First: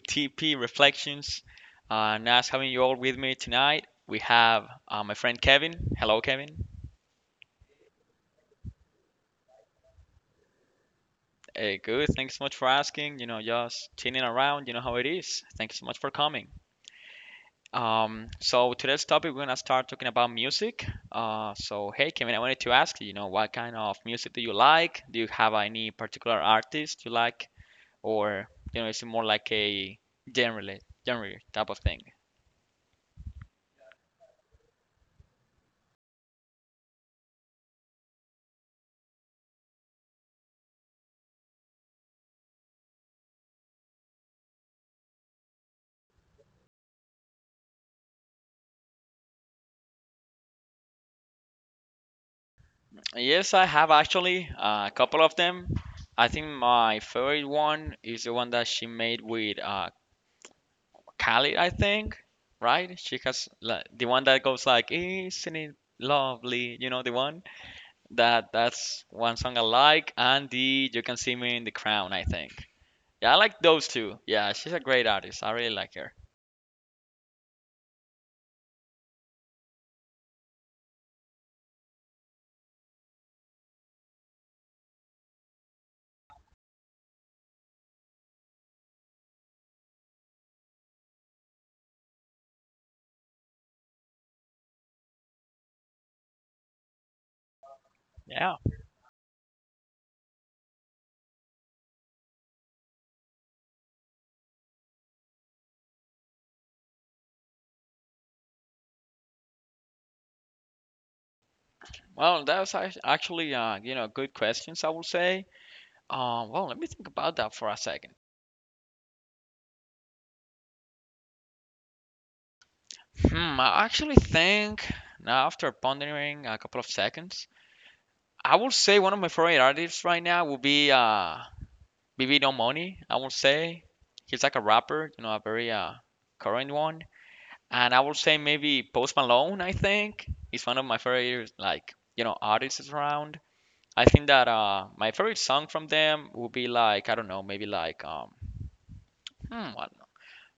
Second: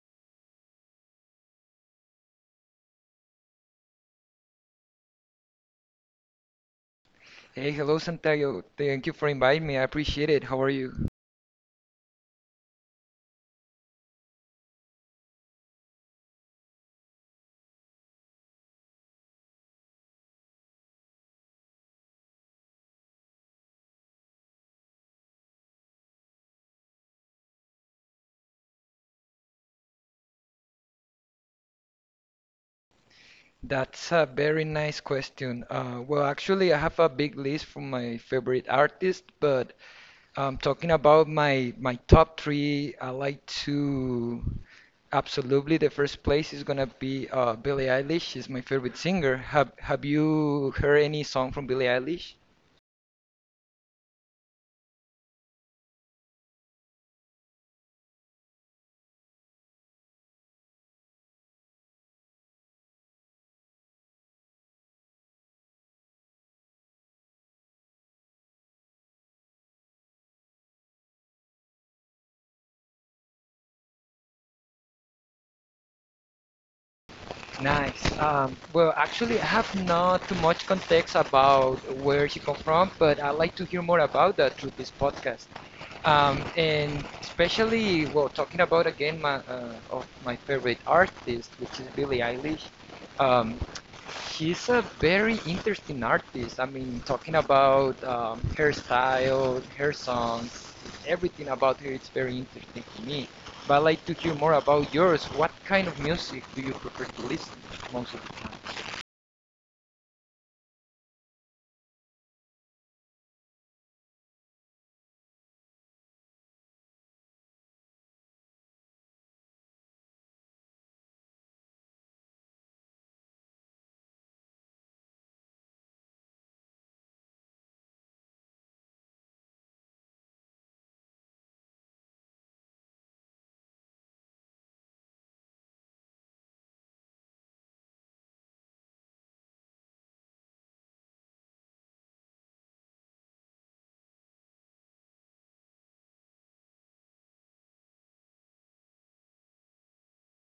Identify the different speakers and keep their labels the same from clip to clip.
Speaker 1: TP Reflections. Nice having you all with me tonight. We have my friend Kevin. Hello, Kevin.
Speaker 2: Hey, hello Santiago. Thank you for inviting me. I appreciate it. How are you?
Speaker 1: Hey, good. Thanks so much for asking. You know, just chilling around. You know how it is. Thanks so much for coming. So today's topic, we're gonna start talking about music. So hey, Kevin, I wanted to ask you, you know, what kind of music do you like? Do you have any particular artist you like, or you know, is it more like a general, genre type of thing?
Speaker 2: That's a very nice question. Well, actually, I have a big list for my favorite artist, but talking about my top three, I like to absolutely the first place is gonna be Billie Eilish. She's my favorite singer. Have you heard any song from Billie Eilish?
Speaker 1: Yes, I have actually a couple of them. I think my favorite one is the one that she made with Khalid, I think, right? She has like, the one that goes like, "Isn't it lovely?" You know, the one that's one song I like, and the "You Can See Me in the Crown," I think. Yeah, I like those two. Yeah, she's a great artist. I really like her.
Speaker 2: Nice. Well, actually, I have not too much context about where she come from, but I'd like to hear more about that through this podcast. And especially, well, talking about again my of my favorite artist, which is Billie Eilish. Um, He's a very interesting artist. I mean, talking about
Speaker 1: Yeah.
Speaker 2: her style, her songs, everything about her, it's very interesting to me. But I'd like to hear more about yours. What kind of music do you prefer to listen most of the time?
Speaker 1: Well, that was actually, you know, good questions, I would say. Well, let me think about that for a second. Hmm, I actually think now after pondering a couple of seconds, I would say one of my favorite artists right now would be BB No Money. I would say he's like a rapper, you know, a very current one. And I would say maybe Post Malone. I think he's one of my favorite like you know artists around. I think that my favorite song from them would be like I don't know maybe like um hmm, what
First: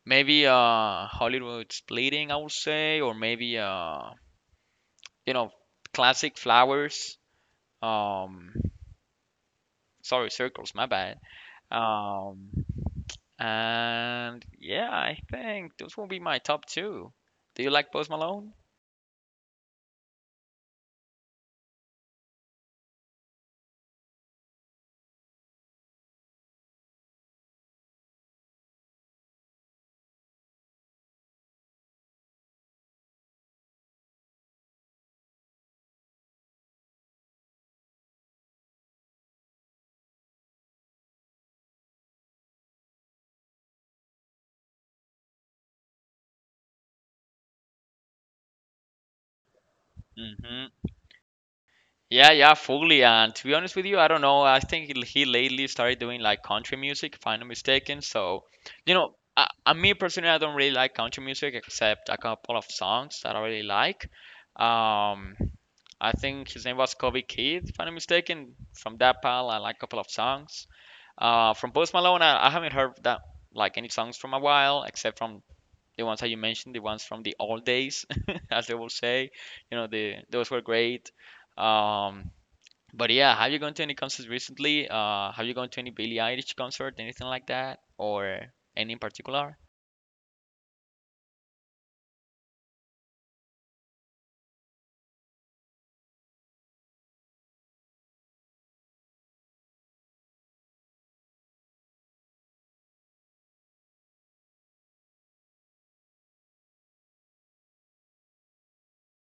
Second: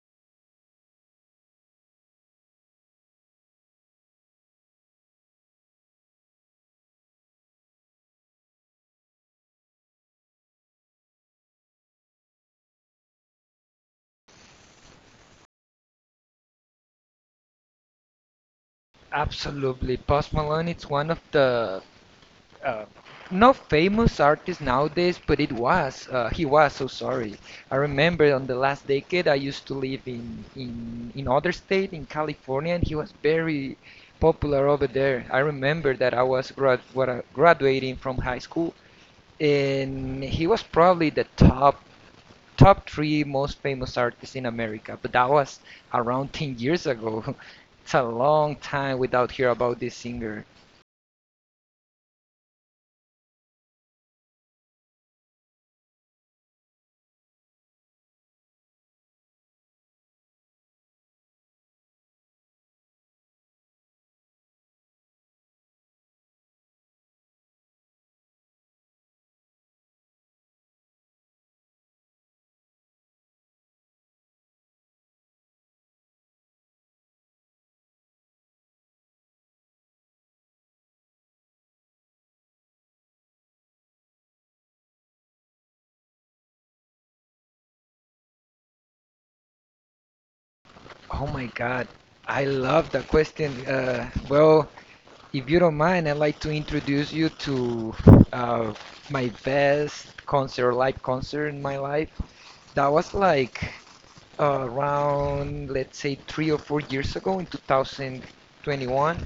Speaker 1: maybe Hollywood's Bleeding I would say or maybe you know, classic flowers. Um, Sorry, circles, my bad. Um, and yeah, I think those will be my top two. Do you like Post Malone?
Speaker 2: Absolutely. Post Malone, it's one of the Uh, no famous artist nowadays, but it was. He was so sorry. I remember on the last decade, I used to live in other state in California, and he was very popular over there. I remember that I was grad what, graduating from high school, and he was probably the top three most famous artists in America. But that was around 10 years ago. It's a long time without hear about this singer.
Speaker 1: Hmm. Yeah, yeah, fully. And to be honest with you, I don't know. I think he lately started doing like country music, if I'm not mistaken. So, you know, I me personally, I don't really like country music except a couple of songs that I really like. Um, I think his name was Kobe Keith, if I'm not mistaken. From that pal, I like a couple of songs. From Post Malone, I haven't heard that like any songs from a while, except from the ones that you mentioned, the ones from the old days, as they will say. You know, the those were great. Um, but yeah, have you gone to any concerts recently? Have you gone to any Billie Eilish concert, anything like that, or any in particular?
Speaker 2: Oh my God, I love that question. Well, if you don't mind, I'd like to introduce you to uh, my best concert, live concert in my life. That was like around, let's say, 3 or 4 years ago in 2021.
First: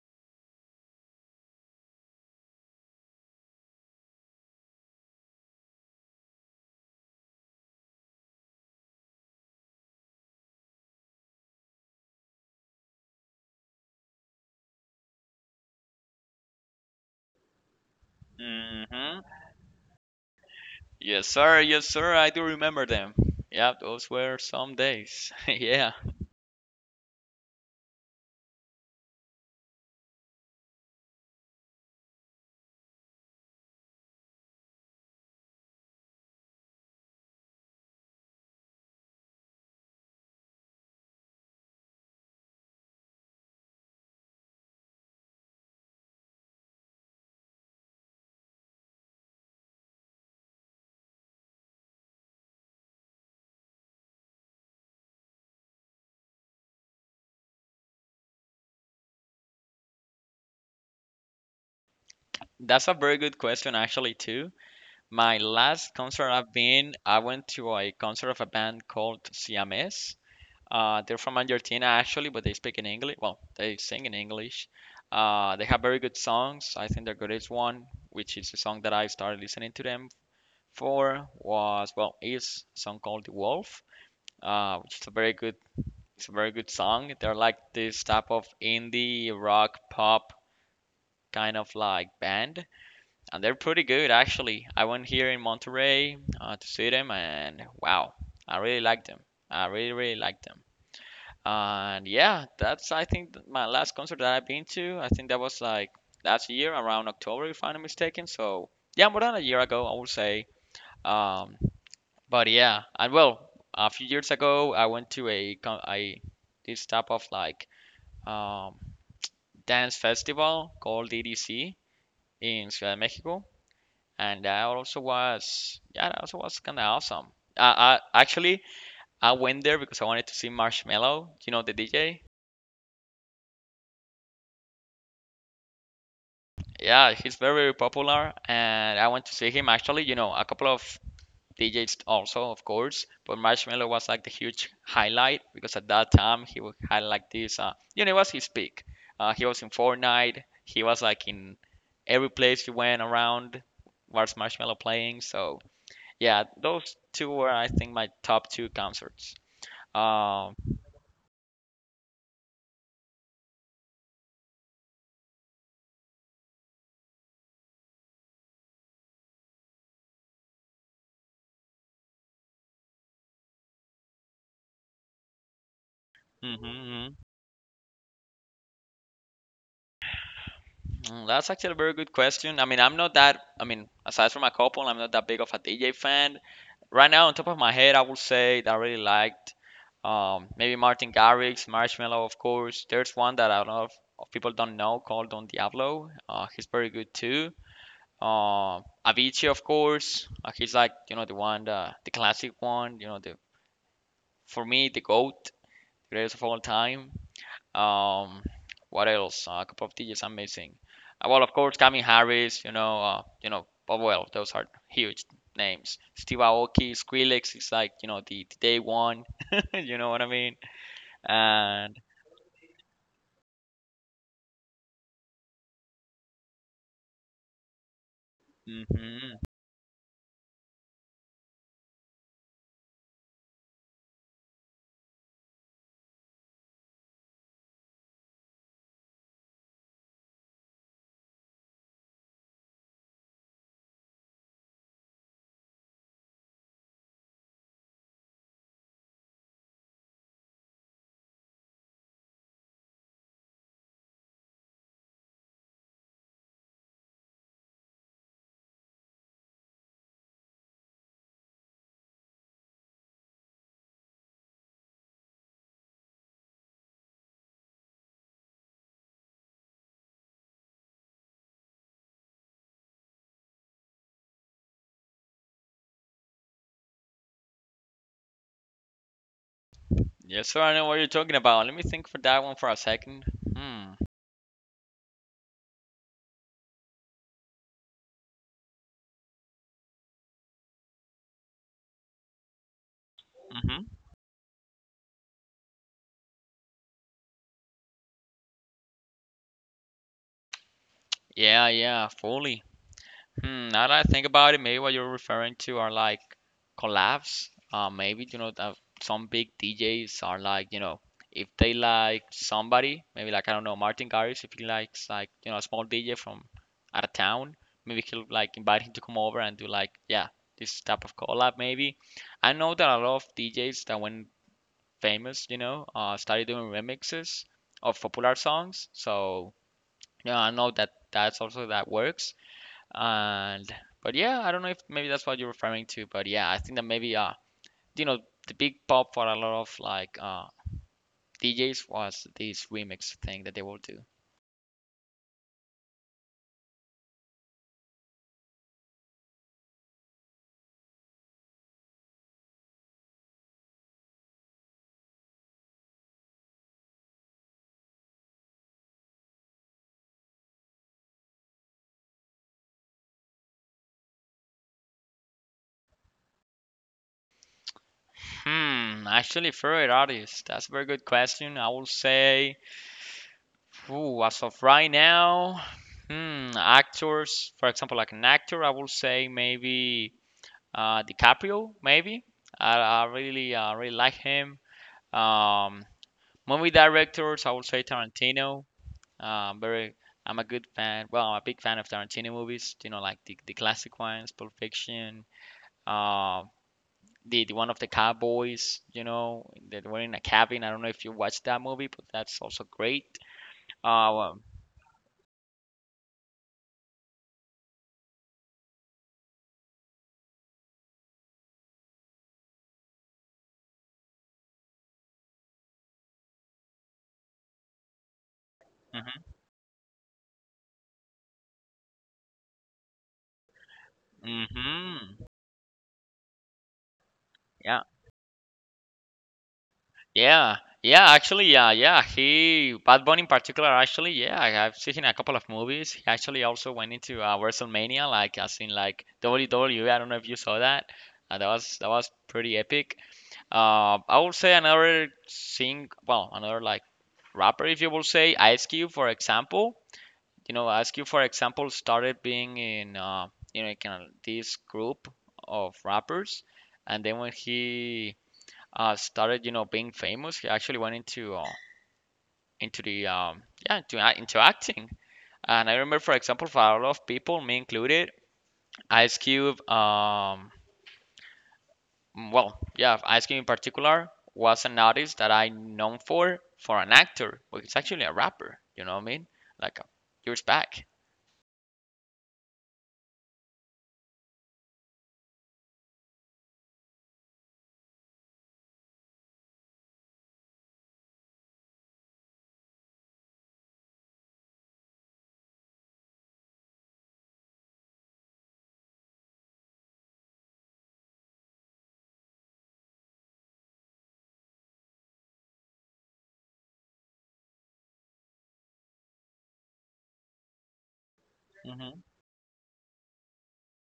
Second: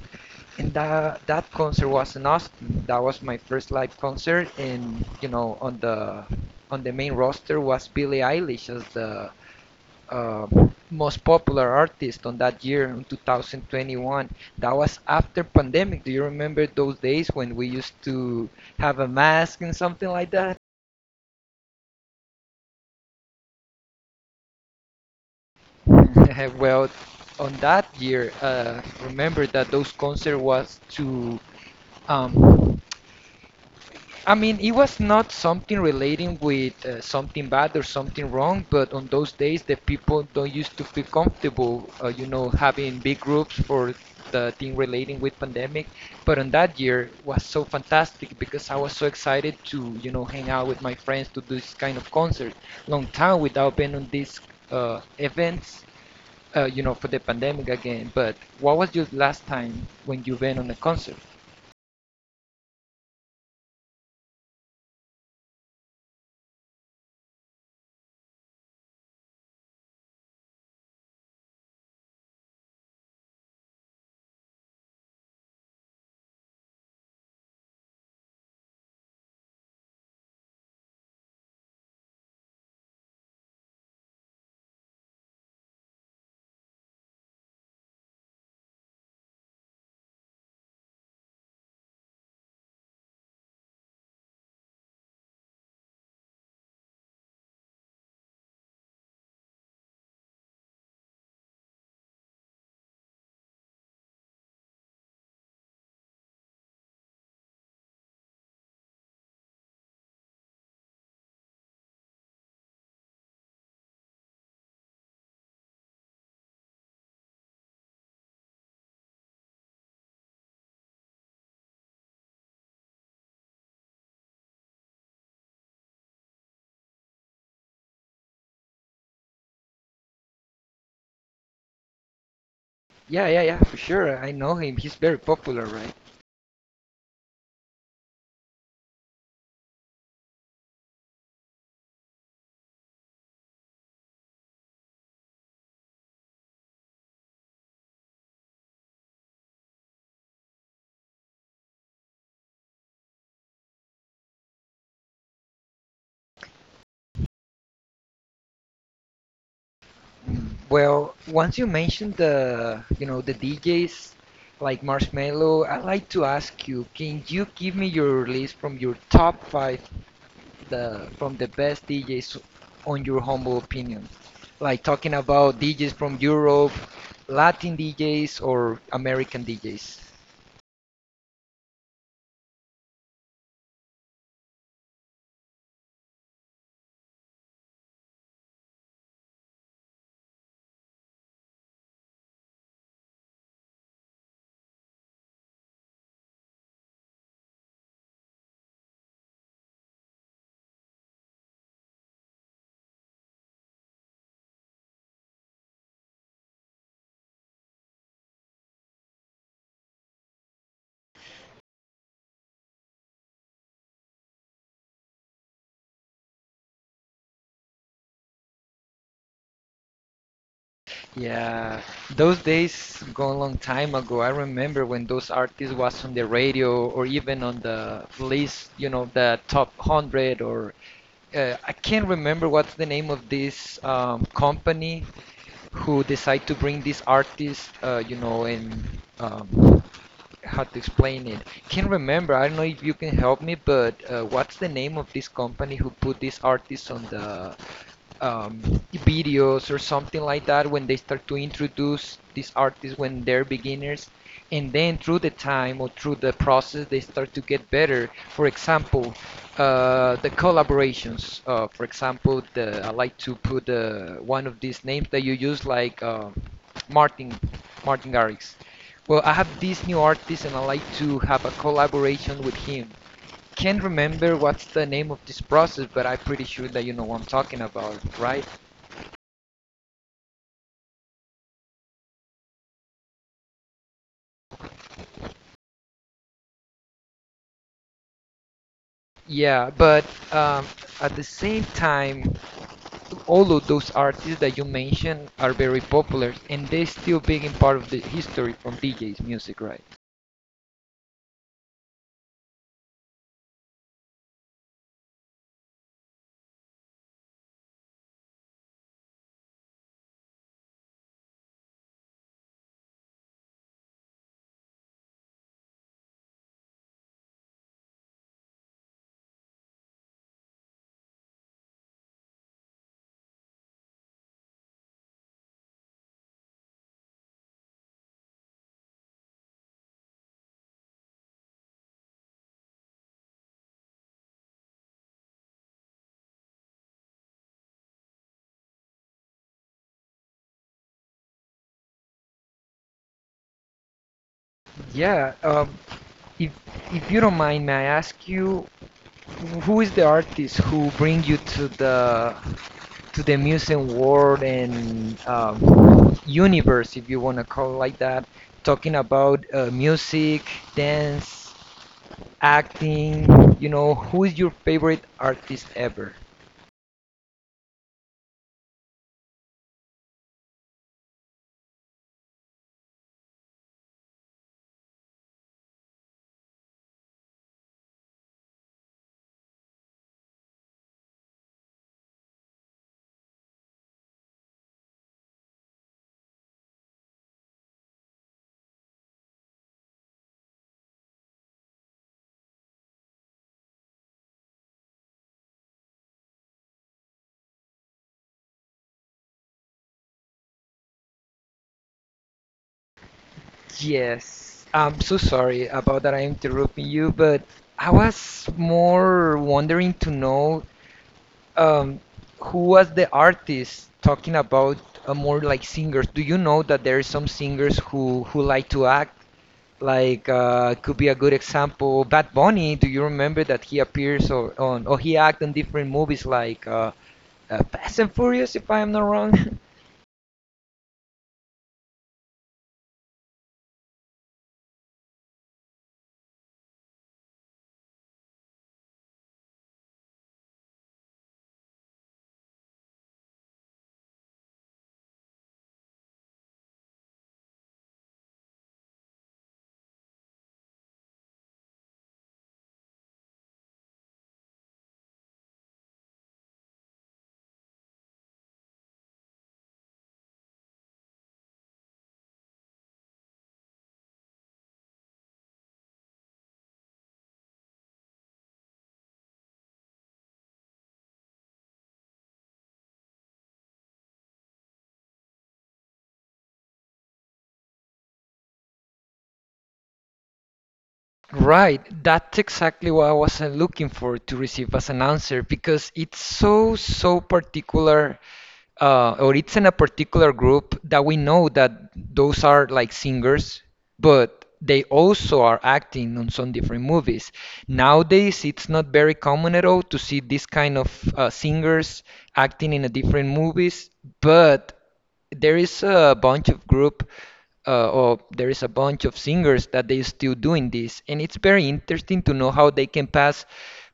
Speaker 2: And that concert was in Austin. That was my first live concert, and you know, on the main roster was Billie Eilish as the uh, most popular artist on that year in 2021. That was after pandemic. Do you remember those days when we used to have a
Speaker 1: Mm-hmm.
Speaker 2: mask and something like that?
Speaker 1: Yes, sir. Yes, sir. I do remember them. Yep, those were some days. Yeah,
Speaker 2: Well, on that year remember that those concert was to um, I mean, it was not something relating with something bad or something wrong, but on those days the people don't used to feel comfortable, you know, having big groups for the thing relating with pandemic. But on that year was so fantastic because I was so excited to, you know, hang out with my friends to do this kind of concert. Long time without being on these events, you know, for the pandemic again. But what was your last time when you been on a concert?
Speaker 1: that's a very good question, actually, too. My last concert I've been, I went to a concert of a band called Siamese. They're from Argentina actually, but they speak in English. Well, they sing in English. They have very good songs. I think their greatest one, which is the song that I started listening to them for, was well, is a song called "The Wolf," which is a very good, it's a very good song. They're like this type of indie rock pop kind of like band, and they're pretty good actually. I went here in Monterrey to see them, and wow, I really like them. I really really like them. And yeah, that's I think my last concert that I've been to. I think that was like last year around October, if I'm not mistaken. So yeah, more than a year ago, I would say. Um, but yeah, and well, a few years ago, I went to a con- I this type of um, dance festival called DDC in Ciudad de Mexico, and that also was yeah, that also was kind of awesome. I actually I went there because I wanted to see Marshmello, you know, the DJ.
Speaker 2: Yeah, yeah, yeah, for sure. I know him. He's very popular, right?
Speaker 1: Yeah, he's very popular, and I went to see him actually. You know, a couple of DJs also, of course, but Marshmello was like the huge highlight because at that time he had like this, you know, it was his peak. He was in Fortnite. He was like in every place he went around was Marshmello playing. So yeah, those two were I think my top two concerts. Um,
Speaker 2: Well, once you mentioned the, you know, the DJs like Marshmello, I'd like to ask you, can you give me your list from your top five the from the best DJs on your humble opinion? Like talking about DJs from Europe,
Speaker 1: mhm.
Speaker 2: Latin DJs or American DJs.
Speaker 1: Mm, that's actually a very good question. I mean, I'm not that, I mean, aside from a couple, I'm not that big of a DJ fan. Right now, on top of my head, I would say that I really liked maybe Martin Garrix, Marshmello, of course. There's one that of people don't know called Don Diablo. He's very good too. Uh, Avicii, of course. He's like, you know, the classic one, you know, the for me, the GOAT, greatest of all time. Um, what else? Cup of tea is amazing. Well, of course, Kami Harris. You know. But well, those are huge names. Steve Aoki, Skrillex is like you know the day one. You know what I mean?
Speaker 2: Yeah,
Speaker 1: And
Speaker 2: those days gone long time ago. I remember when those artists was on the radio or even on the list, you know, the
Speaker 1: mm-hmm.
Speaker 2: top 100 or I can't remember what's the name of this company who decide to bring this artist, you know, and um, how to explain it. Can't remember. I don't know if you can help me, but what's the name of this company who put this artist on the um, videos or something like that when they start to introduce these artists when they're beginners? And then through the time or through the process they start to get better. For example the collaborations, for example the I like to put one of these names that you use like martin martin garrix. Well, I have this new artist and I like to have a collaboration with him. Can't remember what's the name of this process but I'm pretty sure that you know what I'm talking about, right?
Speaker 1: Yes, sir. I know what you're talking about. Let me think for that one for a second. Hmm.
Speaker 2: Yeah, but um, at the same time all of those
Speaker 1: Mm-hmm.
Speaker 2: artists that you mentioned are very popular and they're still being part of the history from DJ's music, right?
Speaker 1: Yeah, yeah, fully. Hmm, now that I think about it, maybe what you're referring to are like collabs. Maybe you know that some big DJs are like you know if they like somebody, maybe like I don't know Martin Garrix if he likes like you know a small DJ from out of town, maybe he'll like invite him to come over and do like yeah this type of collab maybe. I know that a lot of DJs that went famous, you know, started doing remixes of popular songs. So you know I know that that's also that works and but yeah, I don't know if maybe that's what you're referring to, but yeah, I think that maybe you know the big pop for a lot of DJs was this remix thing that they will do.
Speaker 2: Yeah. If if you don't mind, may I ask you who is the artist who bring you to the music world and universe, if you want to call it like that, talking about music, dance, acting, you know, who is your favorite artist ever?
Speaker 1: Hmm, actually favorite artist. That's a very good question. I will say ooh, as of right now, hmm, actors, for example, like an actor, I will say maybe DiCaprio, maybe. I really really like him. Um, movie directors, I will say Tarantino. Um, very, I'm a good fan. Well, I'm a big fan of Tarantino movies. You know, like the classic ones, Pulp Fiction. Uh, the one of the cowboys. You know, that were in a cabin. I don't know if you watched that movie, but that's also great. Uh,
Speaker 2: Yes, I'm so sorry about that. I'm interrupting you, but I was more wondering to know um, who was the artist talking about more like singers. Do you know that there are some singers who like to act?
Speaker 1: hmm.
Speaker 2: Like could be a good example, Bad Bunny. Do you remember that he appears or, on or he
Speaker 1: Hmm.
Speaker 2: acted in different movies like
Speaker 1: Yeah.
Speaker 2: Fast and Furious, if I am not wrong?
Speaker 1: Yeah, yeah, actually, yeah, yeah. He, Bad Bunny in particular, actually, yeah, I've seen a couple of movies. He actually also went into WrestleMania, like as in like WWE. I don't know if you saw that. That was that was pretty epic. I would say another sing, well, another like rapper, if you will say, Ice Cube, for example. You know, Ice Cube, for example, started being in, you know, kind of this group of rappers, and then when he started, you know, being famous, he actually went into the yeah, into into acting. And I remember, for example, for a lot of people, me included, Ice Cube. Mm, well, yeah, Ice Cube in particular was an artist that I known for an actor, but it's actually a rapper. You know what I mean? Like years back.
Speaker 2: Right, that's exactly what I was looking for to receive as an answer because it's so, so particular, or it's in a particular group that we know that those are like singers, but they also are acting on some different movies. Nowadays, it's not very common at all to see this kind of singers acting in a different movies, but there is a bunch of group or there is a bunch of singers that they still doing this and it's very
Speaker 1: Hmm.
Speaker 2: interesting to know how they can pass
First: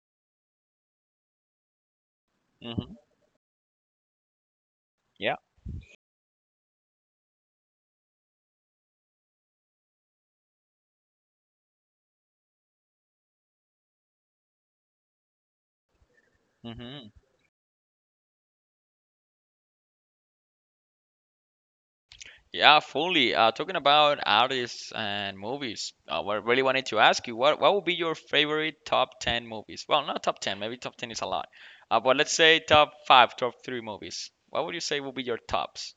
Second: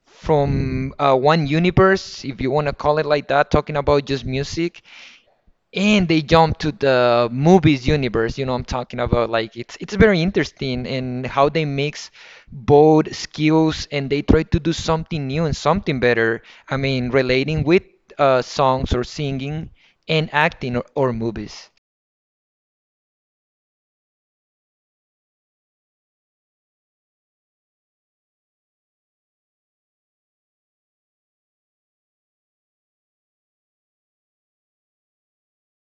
Speaker 2: from one universe if you want to
Speaker 1: Hmm.
Speaker 2: call it like that, talking about just music,
Speaker 1: Yeah.
Speaker 2: and they jump to the movies universe. You know, I'm talking about, like, it's very interesting and how they mix both skills and they try to do something new and something better. I mean
Speaker 1: Hmm.
Speaker 2: relating with songs or singing and acting or movies.
Speaker 1: Yeah, fully. Talking about artists and movies, what I really wanted to ask you, what would be your favorite top 10 movies? Well, not top 10, maybe top 10 is a lot. But let's say top 5, top 3 movies. What would you say would be your tops?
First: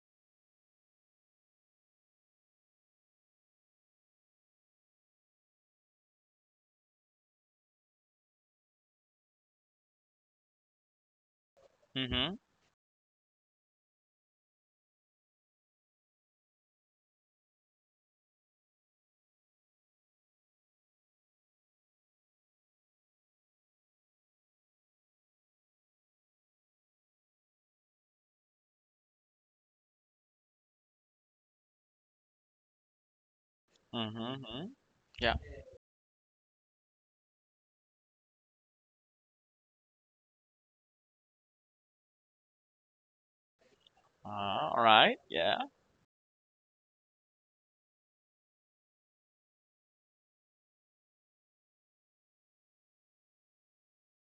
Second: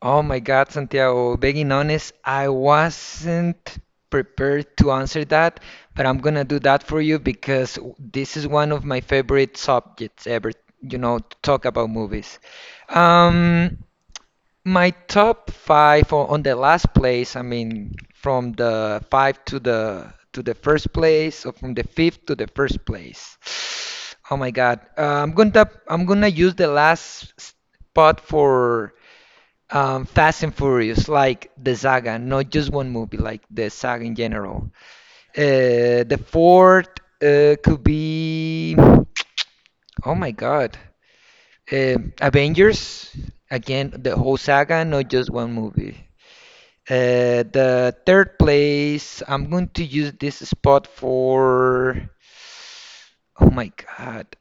Speaker 2: Oh my God, Santiago, being honest, I wasn't prepared to answer that, but I'm gonna do that for you because w- this is one of my favorite subjects ever, you know, to talk about
Speaker 1: Mm-hmm.
Speaker 2: movies. Um, my top five o- on the last place, I mean, from the five to the first place, or from the fifth to the first place. Oh my God, I'm gonna use the last spot for Fast and Furious, like the saga, not just one movie, like the saga in general.
Speaker 1: Mm-hmm. Yeah.
Speaker 2: The fourth could be, oh my God, uh, Avengers. Again, the whole
Speaker 1: Uh, all
Speaker 2: saga, not
Speaker 1: right.
Speaker 2: just one
Speaker 1: Yeah.
Speaker 2: movie. The third place, I'm going to use this spot for, oh my God,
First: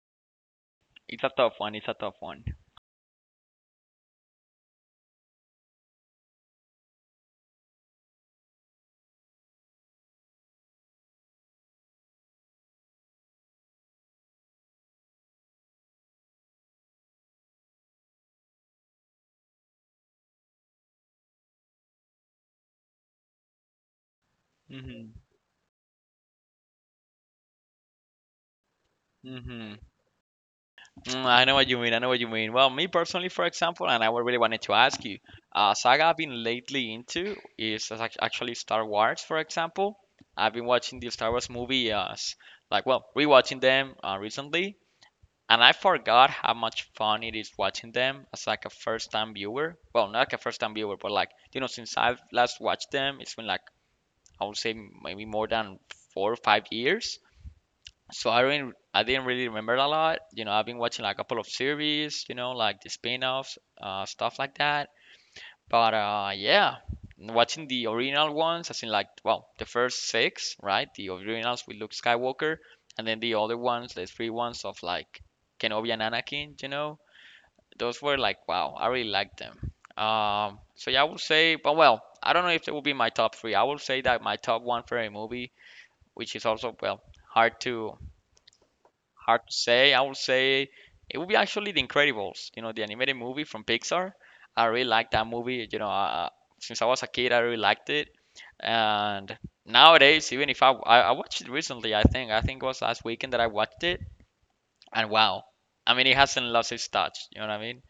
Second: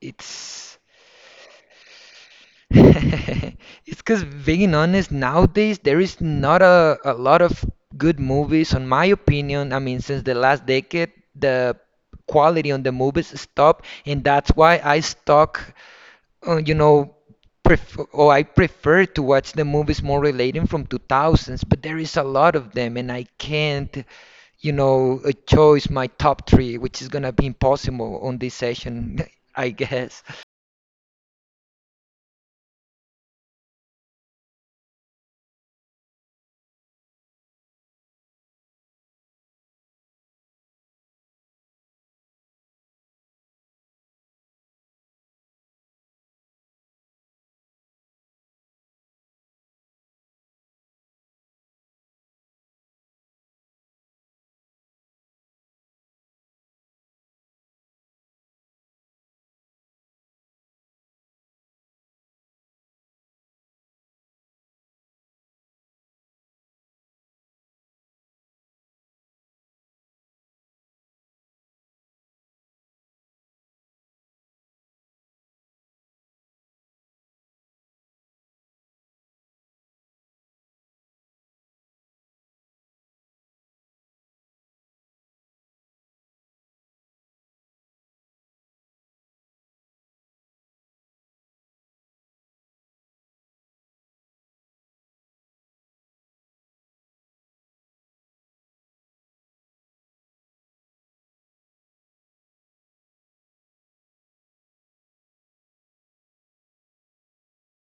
Speaker 2: it's
Speaker 1: It's a tough one. It's a tough one.
Speaker 2: it's because being honest, nowadays there is not a lot of good movies, on my opinion. I mean, since the last decade, the quality on the movies stopped, and that's why I stuck, you know, pref or I prefer to watch the movies more relating from 2000s, but there is a lot of them, and I can't, you
Speaker 1: Hmm.
Speaker 2: know, choose my top three, which is gonna be impossible on this session, I
Speaker 1: Hmm.
Speaker 2: guess.
Speaker 1: Mm, I know what you mean. I know what you mean. Well, me personally, for example, and I really wanted to ask you, saga I've been lately into is as actually Star Wars, for example. I've been watching the Star Wars movies, like, well, rewatching them recently, and I forgot how much fun it is watching them as like a first-time viewer. Well, not like a first-time viewer, but like, you know, since I've last watched them, it's been like, I would say maybe more than 4 or 5 years. So I didn't really remember a lot. You know, I've been watching like a couple of series, you know, like the spin-offs, stuff like that. But yeah, watching the original ones, I think like well, the first 6, right? The originals with Luke Skywalker, and then the other ones, the three ones of like Kenobi and Anakin. You know, those were like wow, I really liked them. So yeah, I would say, but well, I don't know if it will be my top three. I will say that my top one for a movie, which is also well hard to hard to say. I would say it would be actually The Incredibles, you know, the animated movie from Pixar. I really liked that movie. You know, since I was a kid, I really liked it. And nowadays, even if I watched it recently, I think it was last weekend that I watched it, and wow, I mean, it hasn't lost its touch. You know what I mean?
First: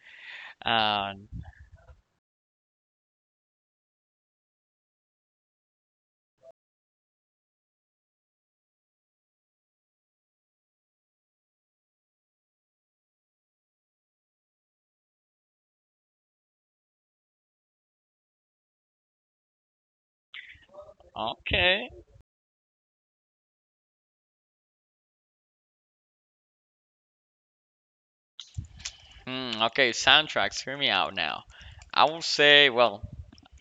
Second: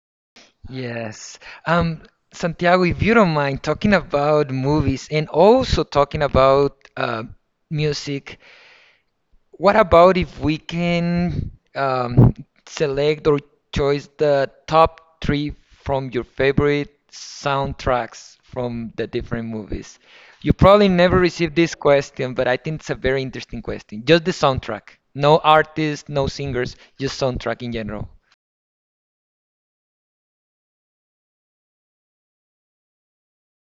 Speaker 1: And
Speaker 2: Yes. Um, Santiago, if you don't mind talking about movies and also talking about music, what about if we can select or choose the top three from your favorite soundtracks from the different movies? You probably never received this
Speaker 1: okay,
Speaker 2: question, but I think it's a very interesting question. Just the soundtrack. No artists, no singers, just soundtrack in general.
Speaker 1: Okay, soundtracks. Hear me out now. I will say, well,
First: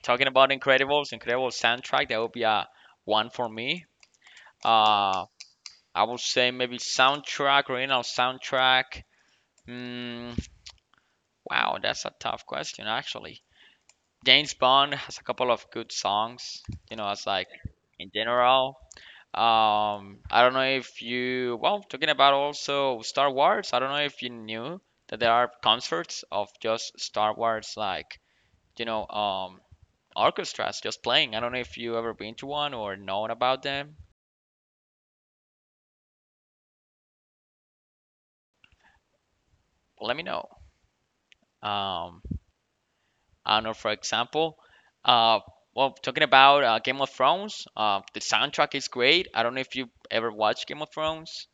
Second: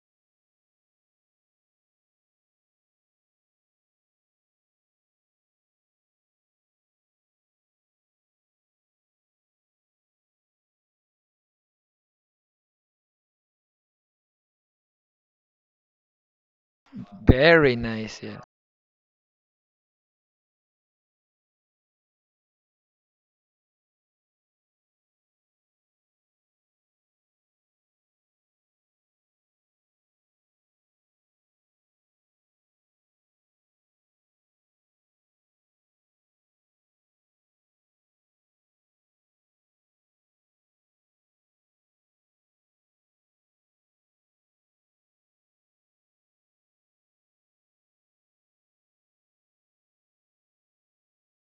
Speaker 1: talking about Incredibles, Incredibles soundtrack, that would be a one for me. Uh, I would say maybe soundtrack, original soundtrack. Mm, wow, that's a tough question actually. James Bond has a couple of good songs, you know, as like
Speaker 2: Very
Speaker 1: in
Speaker 2: nice, yeah.
Speaker 1: general. I don't know if you, well, talking about also Star Wars, I don't know if you knew that there are concerts of just Star Wars, like, you know, orchestras just playing. I don't know if you ever been to one or known about them. Let me know. Um, I don't know, for example, uh, well, talking about Game of Thrones, the soundtrack is great. I don't know if you ever watched Game of Thrones.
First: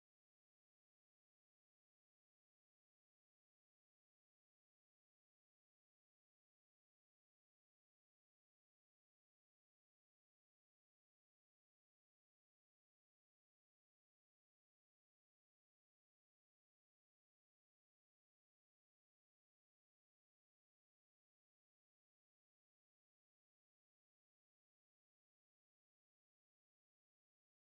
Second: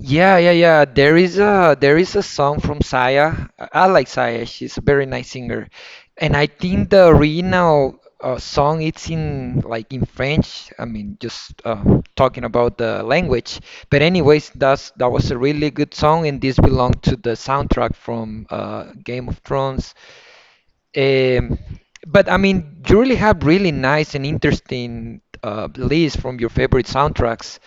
Speaker 2: Yeah, yeah, yeah. There is a song from Saya. I like Saya. She's a very nice singer, and I think the original song it's in like in French. I mean, just talking about the language. But anyways, that's that was a really good song, and this belonged to the soundtrack from Game of Thrones. Um, but I mean, you really have really nice and interesting lists from your favorite soundtracks.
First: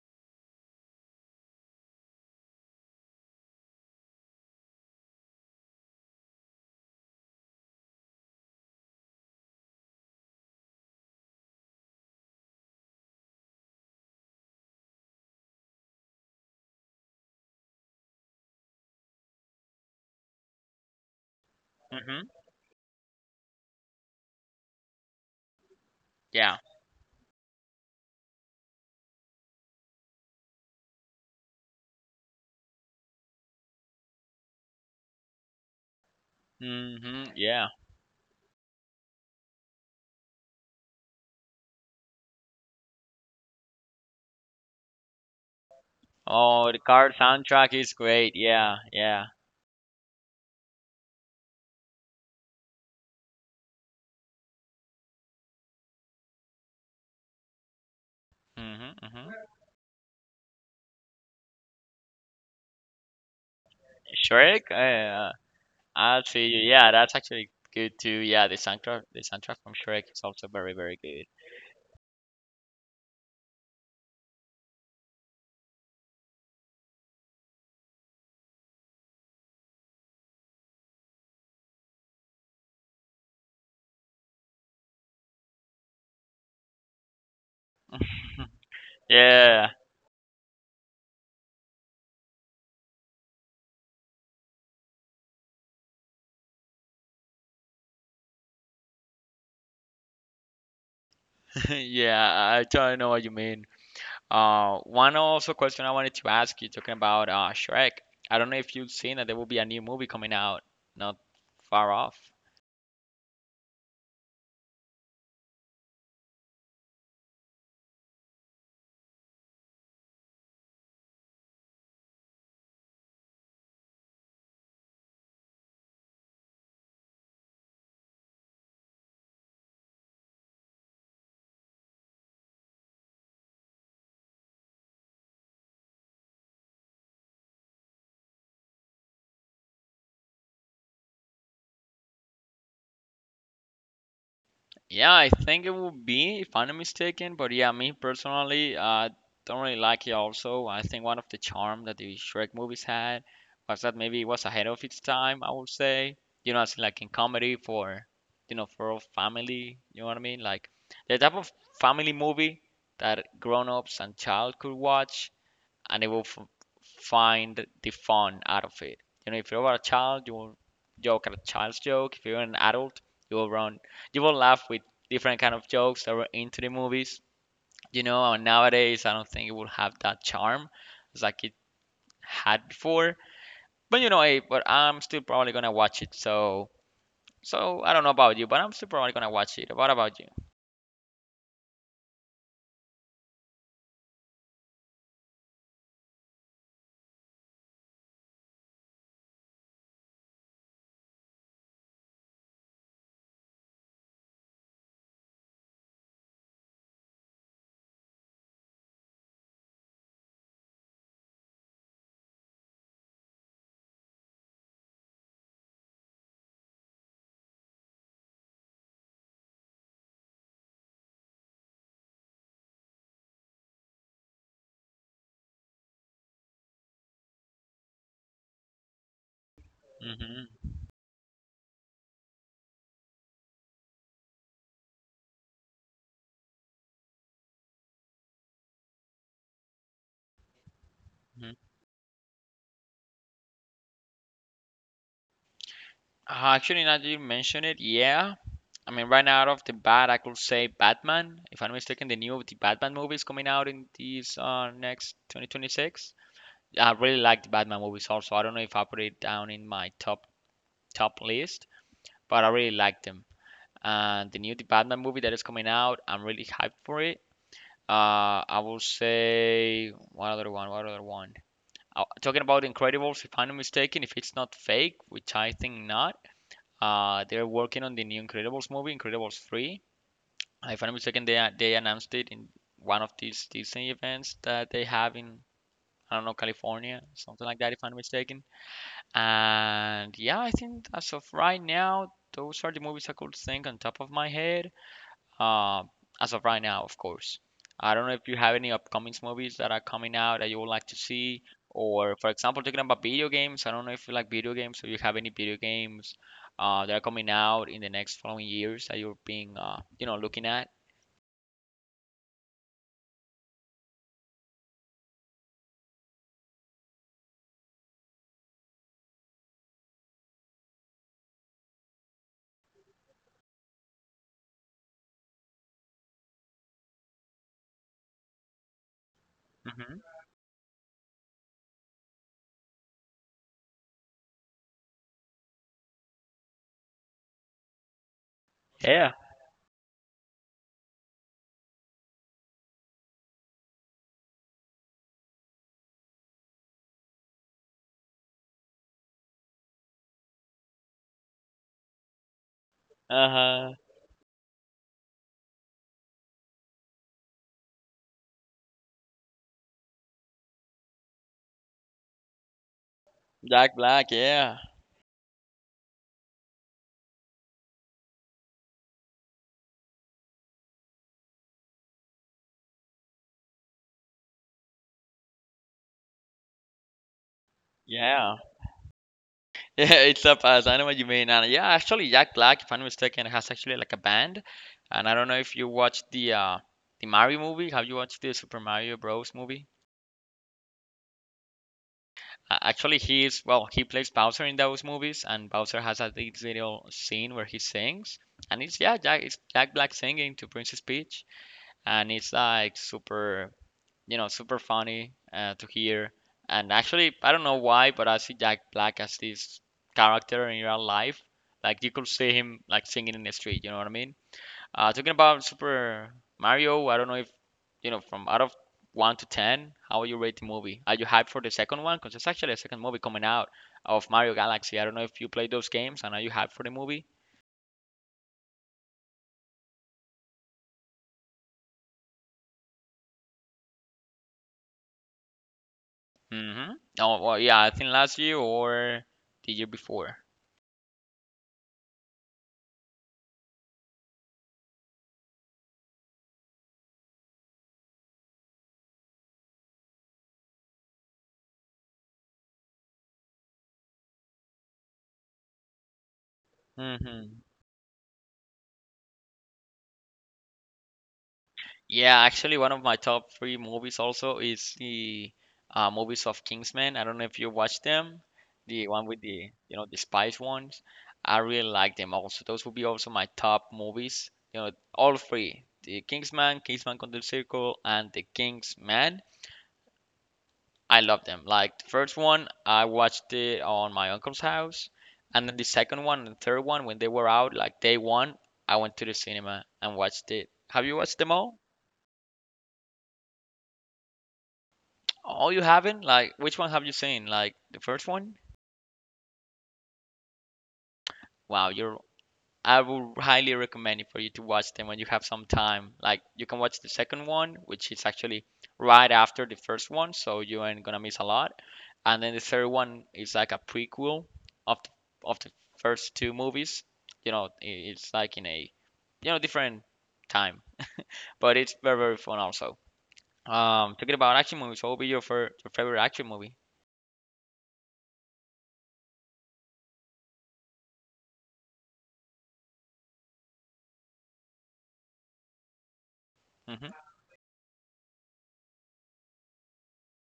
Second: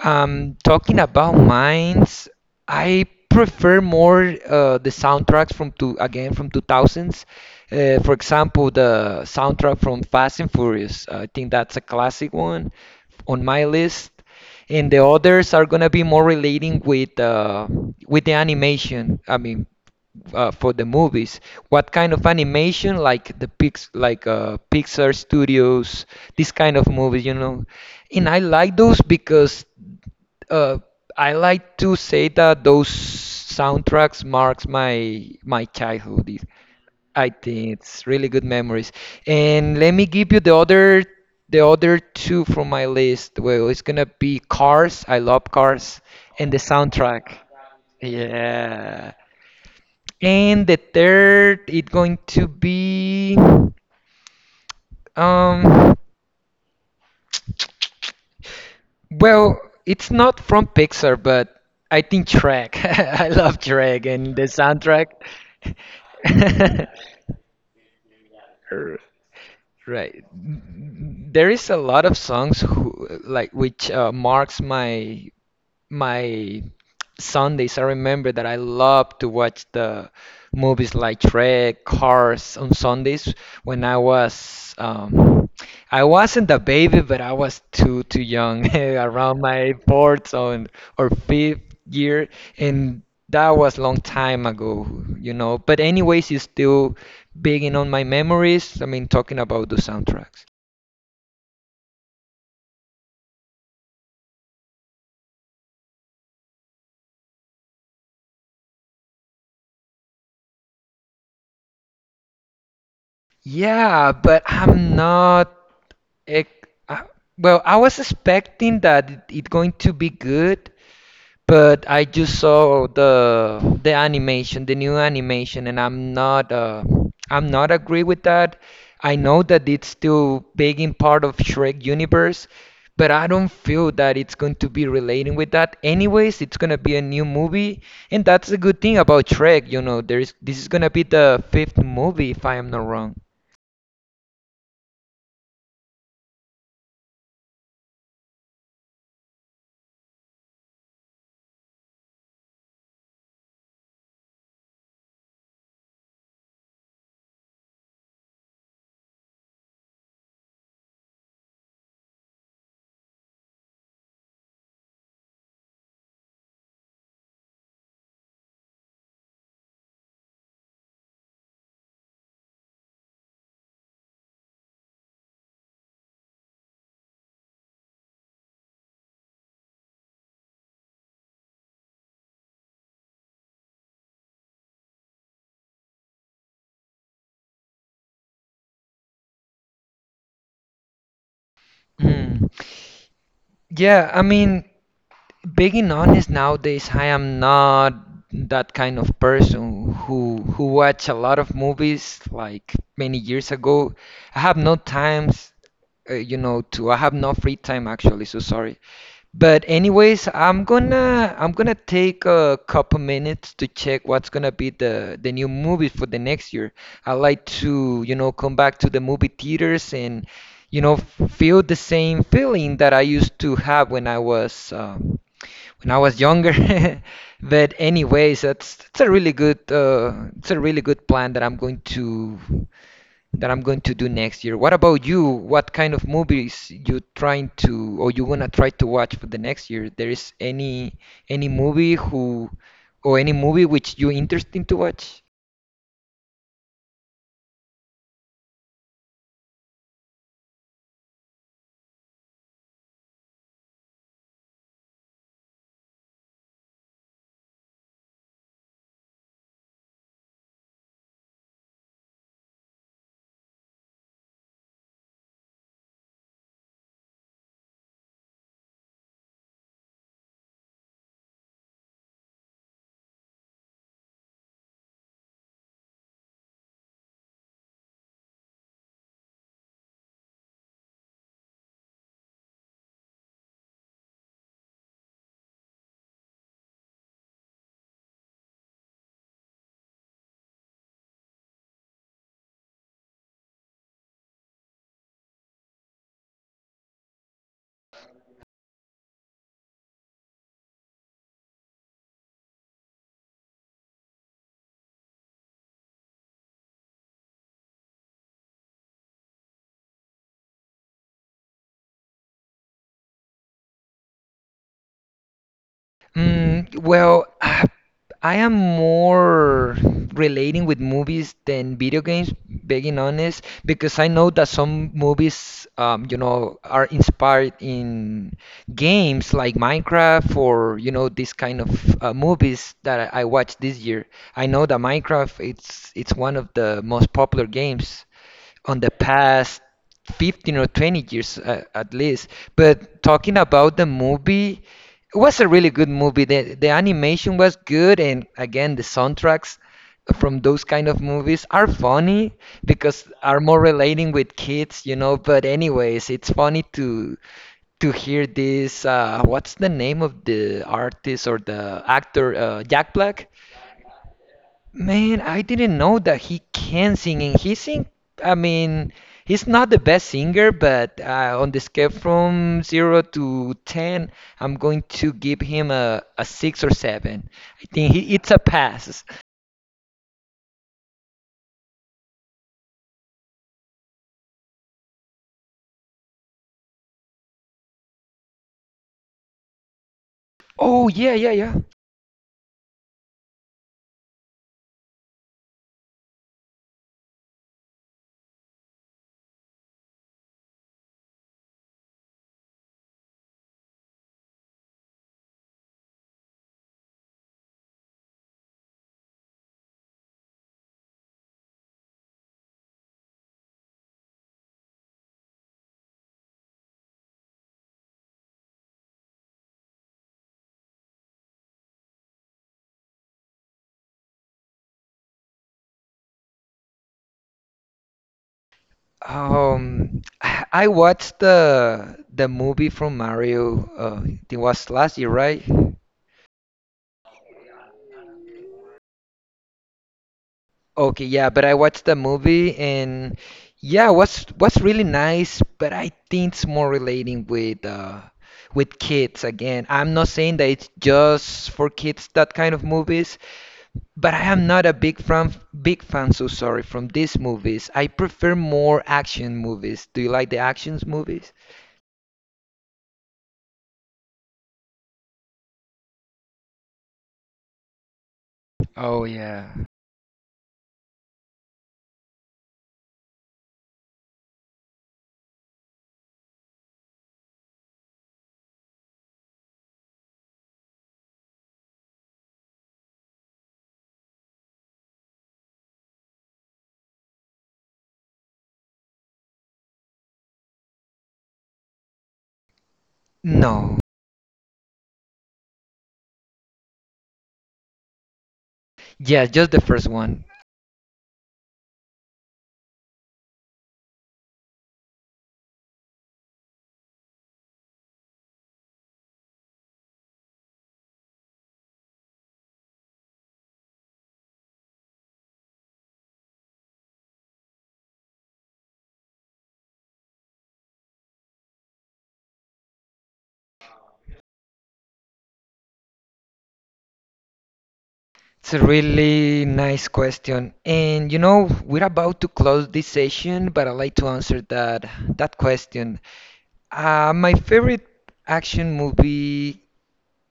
Speaker 2: Talking about mines, I prefer more the soundtracks from two again from 2000s. For example, the soundtrack from Fast and Furious. I think that's a classic one on my list. And the others are gonna be more relating with the animation. I mean, for the movies. What kind of
Speaker 1: hmm
Speaker 2: animation, like the pix, like Pixar Studios, this
Speaker 1: Yeah.
Speaker 2: kind of movies, you know. And I like those because uh, I like to say that those soundtracks marks my childhood. It- I
Speaker 1: Yeah.
Speaker 2: think it's really good memories. And let me give you the other two from my list. Well, it's gonna be Cars. I love Cars and the
Speaker 1: Oh, the card
Speaker 2: soundtrack.
Speaker 1: soundtrack is great. Yeah.
Speaker 2: Yeah.
Speaker 1: Yeah.
Speaker 2: And the third, it's going to be um
Speaker 1: hmm hmm
Speaker 2: well, it's not from Pixar, but I think Shrek. I love Shrek and the
Speaker 1: Shrek.
Speaker 2: soundtrack.
Speaker 1: I see you. Yeah, that's actually good too. Yeah,
Speaker 2: R-
Speaker 1: the soundtrack from Shrek is
Speaker 2: Right.
Speaker 1: also very, very good.
Speaker 2: There is a lot of songs who like which marks my Sundays. I remember that I loved to watch the movies like Shrek, Cars on Sundays when I was I wasn't a baby, but I was too young, around
Speaker 1: Yeah.
Speaker 2: my fourth or fifth year, and that was long time ago. But anyways, it's still being on my memories. I mean, talking about the soundtracks.
Speaker 1: Yeah. I totally know what you mean. One also question I wanted to ask you, talking about Shrek. I don't know if you've seen that there will be a new movie coming out, not far off.
Speaker 2: Yeah, but I'm not. It, I, well, I was expecting that it going to be good, but I just saw the animation, the new animation, and I'm not agree with that. I know that it's still big in part of Shrek universe, but I don't feel that it's going to be relating with that. Anyways, it's gonna be a new movie, and that's the good thing about Shrek. You know, there is this is gonna be the fifth movie if I am not wrong.
Speaker 1: Yeah, I think it will be, if I'm not mistaken. But yeah, me personally, don't really like it. Also, I think one of the charm that the Shrek movies had was that maybe it was ahead of its time. I would say, you know, as like in comedy for, you know, for all family. You know what I mean? Like the type of family movie that grown-ups and child could watch and they will find the fun out of it. You know, if you're a child, you will joke at a child's joke. If you're an adult, you will run, you will laugh with different kind of jokes that were into the movies. You know, and nowadays I don't think it will have that charm as like it had before. But you know, hey, but I'm still probably gonna watch it. So I don't know about you, but I'm still probably gonna watch it. What about you?
Speaker 2: Mm. Yeah, I mean, being honest, nowadays I am not that kind of person who watch a lot of movies like many years ago. I have no times. You know to I have no free time actually, so sorry. But anyways, I'm gonna take a couple minutes to check what's gonna be the new movies for the next year. I like to come back to the movie theaters and you know feel the same feeling that I used to have when I was younger. But anyways, that's it's a really good
Speaker 1: hmm
Speaker 2: plan that I'm going to do next year. What about you? What kind of movies you trying to or you gonna try to watch for the next year? There is any
Speaker 1: Uh,
Speaker 2: movie who or any movie which you interesting to watch?
Speaker 1: Actually, now that you mention it, yeah, I mean, right out of the bat, I could say Batman. If I'm not mistaken, the Batman movie is coming out in this next 2026. I really like the Batman movies also. I don't know if I put it down in my top list, but I really like them. And the Batman movie that is coming out, I'm really hyped for it. I will say one other one. Talking about Incredibles, if I'm not mistaken, if it's not fake, which I think not, they're working on the new Incredibles movie, Incredibles 3. If I'm not mistaken, they announced it in one of these Disney events that they have in I don't know California, something like that, if I'm not mistaken. And yeah, I think as of right now, those are the movies I could think on top of my head. Uh, as of right now, of course. I don't know if you have any upcoming movies that are coming out that you would like to see, or for example, talking about video games. I don't know if you like video games, or you have any video games that are coming out in the next following years that you're being you know looking at.
Speaker 2: Well, I am more relating with movies than video games, being honest, because I know that some movies, you know, are inspired in games like
Speaker 1: hmm
Speaker 2: Minecraft or, you know, this kind of movies that I watched this year. I know that Minecraft it's one of the most popular games on the
Speaker 1: Yeah.
Speaker 2: past 15 or 20 years, at least. But talking about the movie, it was a really good movie. The animation was good, and again, the soundtracks from those kind of movies are funny because are more
Speaker 1: Uh-huh.
Speaker 2: relating with kids, you know. But anyways, it's funny to hear this. What's the name of the artist or the actor? Jack Black.
Speaker 1: Jack Black, yeah.
Speaker 2: Man, I didn't know that he can sing, and he sing. I mean, he's not the best singer, but on the scale from zero to ten, I'm going to give him a six or seven. I think it's
Speaker 1: Yeah.
Speaker 2: a pass.
Speaker 1: Yeah, it's up as I know what you mean. And yeah, actually Jack Black, if I'm not mistaken, has actually like a band. And I don't know if you watched the Mario movie. Have you watched the Super Mario Bros. Movie?
Speaker 2: Oh yeah, yeah, yeah.
Speaker 1: Actually he is well, he plays Bowser in those movies and Bowser has a this little scene where he sings. And it's yeah, Jack Black singing to Princess Peach and it's like super you know, super funny to hear. And actually, I don't know why, but I see Jack Black as this character in real life. Like you could see him like singing in the street. You know what I mean? Talking about Super Mario, I don't know if you know from out of one to ten, how would you rate the movie? Are you hyped for the second one? Because it's actually a second movie coming out of Mario Galaxy. I don't know if you played those games and are you hyped for the movie?
Speaker 2: I watched the movie from Mario. It was last year, right?
Speaker 1: Mm-hmm. Oh well, yeah, I think last year or the year before.
Speaker 2: Okay, yeah, but I watched the movie, and yeah, what's really nice, but I think it's more relating with kids again. I'm not saying that it's just for kids that kind of movies, but I am not a big fan, so sorry, from these
Speaker 1: hmm
Speaker 2: movies. I prefer more action movies. Do you like the actions movies?
Speaker 1: Yeah, actually, one of my top three movies also is the movies of Kingsman. I don't know if you watched them, the
Speaker 2: Oh
Speaker 1: one with the
Speaker 2: yeah.
Speaker 1: you know the spice ones. I really like them also. Those would be also my top movies. You know, all three: the Kingsman, Kingsman Contra el Circo, and the Kingsman. I love them. Like the first one, I watched it on my uncle's house, and then the second one and the third one when they were out, like day one, I went to the cinema and watched it. Have you watched them all?
Speaker 2: No.
Speaker 1: Oh, you haven't? Like, which one have you seen? Like the first one?
Speaker 2: Yeah, just the first one.
Speaker 1: Wow, you're. I would highly recommend it for you to watch them when you have some time. Like, you can watch the second one, which is actually right after the first one, so you ain't gonna miss a lot. And then the third one is like a prequel of the first two movies. You know, it's like in a you know different time, but it's very very fun also. Talking about action movies, what would be your your favorite action movie?
Speaker 2: It's a really nice question. And we're about to close this session, but I'd like to answer that question.
Speaker 1: Mhm.
Speaker 2: My favorite action movie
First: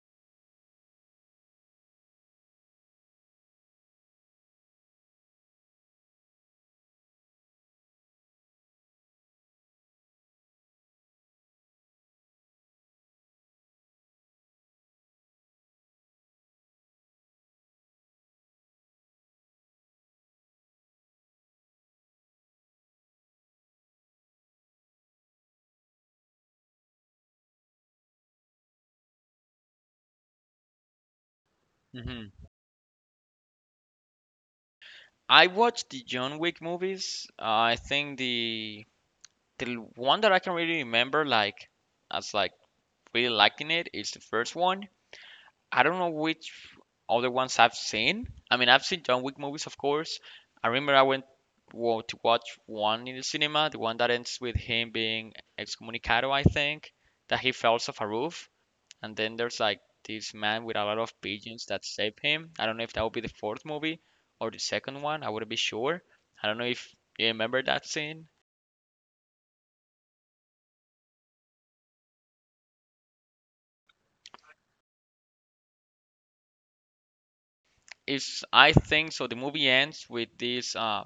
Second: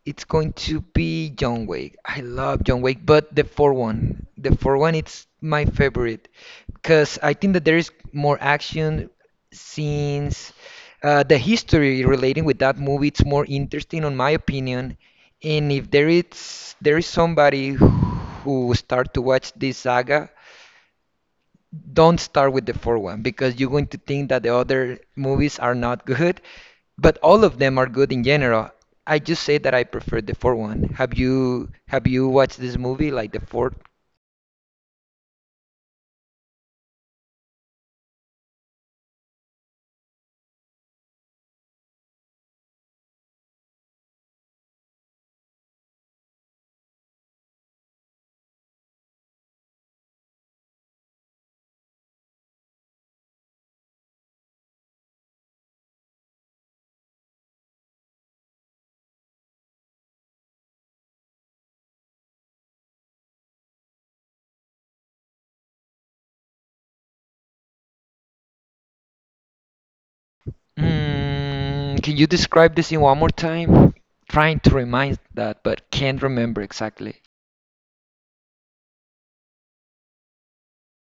Speaker 2: it's going to be John Wick. I love John Wick, but the fourth one, it's my favorite because I think that there is more action scenes. The history relating with that movie, it's more interesting, on my opinion. And if there is somebody who start to watch this saga, don't start with the fourth one because you're going to think that the other movies are not good, but all of them are good in general. I just say that I prefer the fourth one. Have you
Speaker 1: hmm
Speaker 2: watched this movie like the fourth?
Speaker 1: I watched the John Wick movies. I think the one that I can really remember, like as like really liking it, is the first one. I don't know which other ones I've seen. I mean, I've seen John Wick movies, of course. I remember I went to watch one in the cinema, the one that ends with him being excommunicado, I think, that he falls off a roof. And then there's like this man with a lot of pigeons that save him. I don't know if that would be the fourth movie or the second one. I wouldn't be sure. I don't know if you remember that scene.
Speaker 2: Can you describe this in one more time? Trying to remind that, but can't remember exactly.
Speaker 1: It's I think so. The movie ends with this uh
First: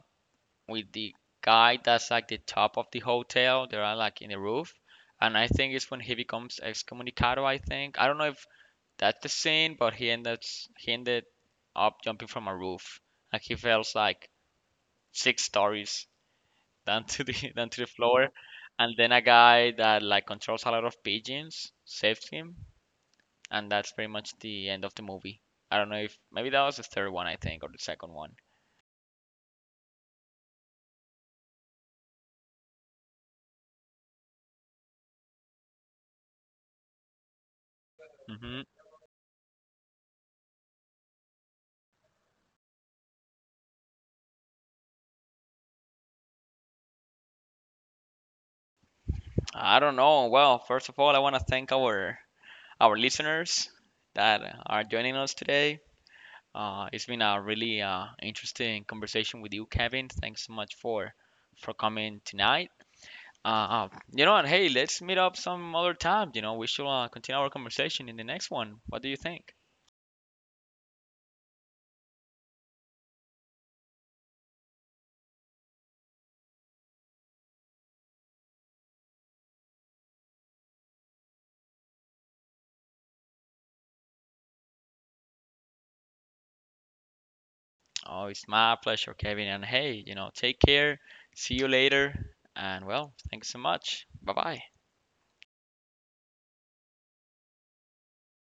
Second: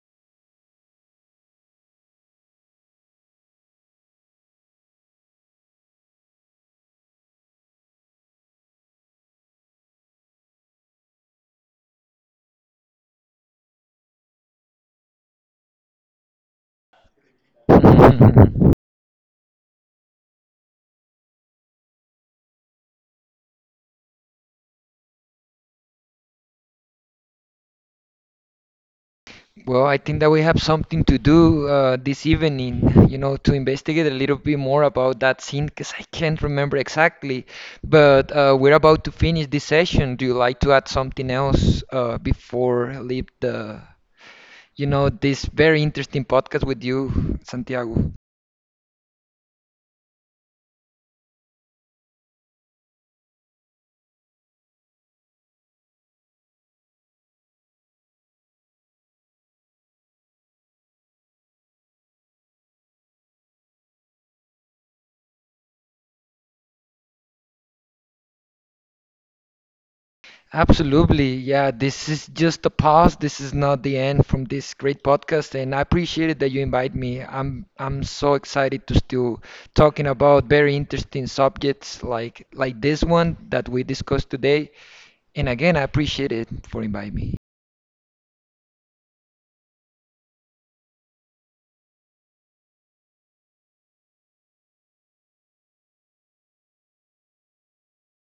Speaker 1: with the guy that's like the top of the hotel. They're like in the roof, and I think it's when he becomes excommunicado. I think I don't know if that's the scene, but he ended up jumping from a roof. Like he falls like 6 stories down to the down to the floor, and then a guy that like controls a lot of pigeons saves him, and that's pretty much the end of the movie. I don't know if maybe that was the third one I think or the second one.
Speaker 2: Well, I think that we have something to do this evening, you know, to investigate a little bit more about that scene because I can't remember exactly. But
Speaker 1: hmm
Speaker 2: we're about to finish this session. Do you like to add something else before I leave this very interesting podcast with you, Santiago?
Speaker 1: I don't know. Well, first of all, I want to thank our listeners that are joining us today. It's been a really interesting conversation with you, Kevin. Thanks so much for coming tonight. Uh, uh, you know and hey, let's meet up some other time. You know, we should continue our conversation in the next one. What do you think?
Speaker 2: Absolutely. Yeah, this is just the pause. This is not the end from this great podcast, and I appreciate it that you invite me. I'm so excited to still talking about very interesting subjects like this one that we discussed today. And again, I appreciate it for inviting me.
Speaker 1: Oh, it's my pleasure, Kevin. And hey, you know, take care. See you later. And well, thanks so much. Bye bye.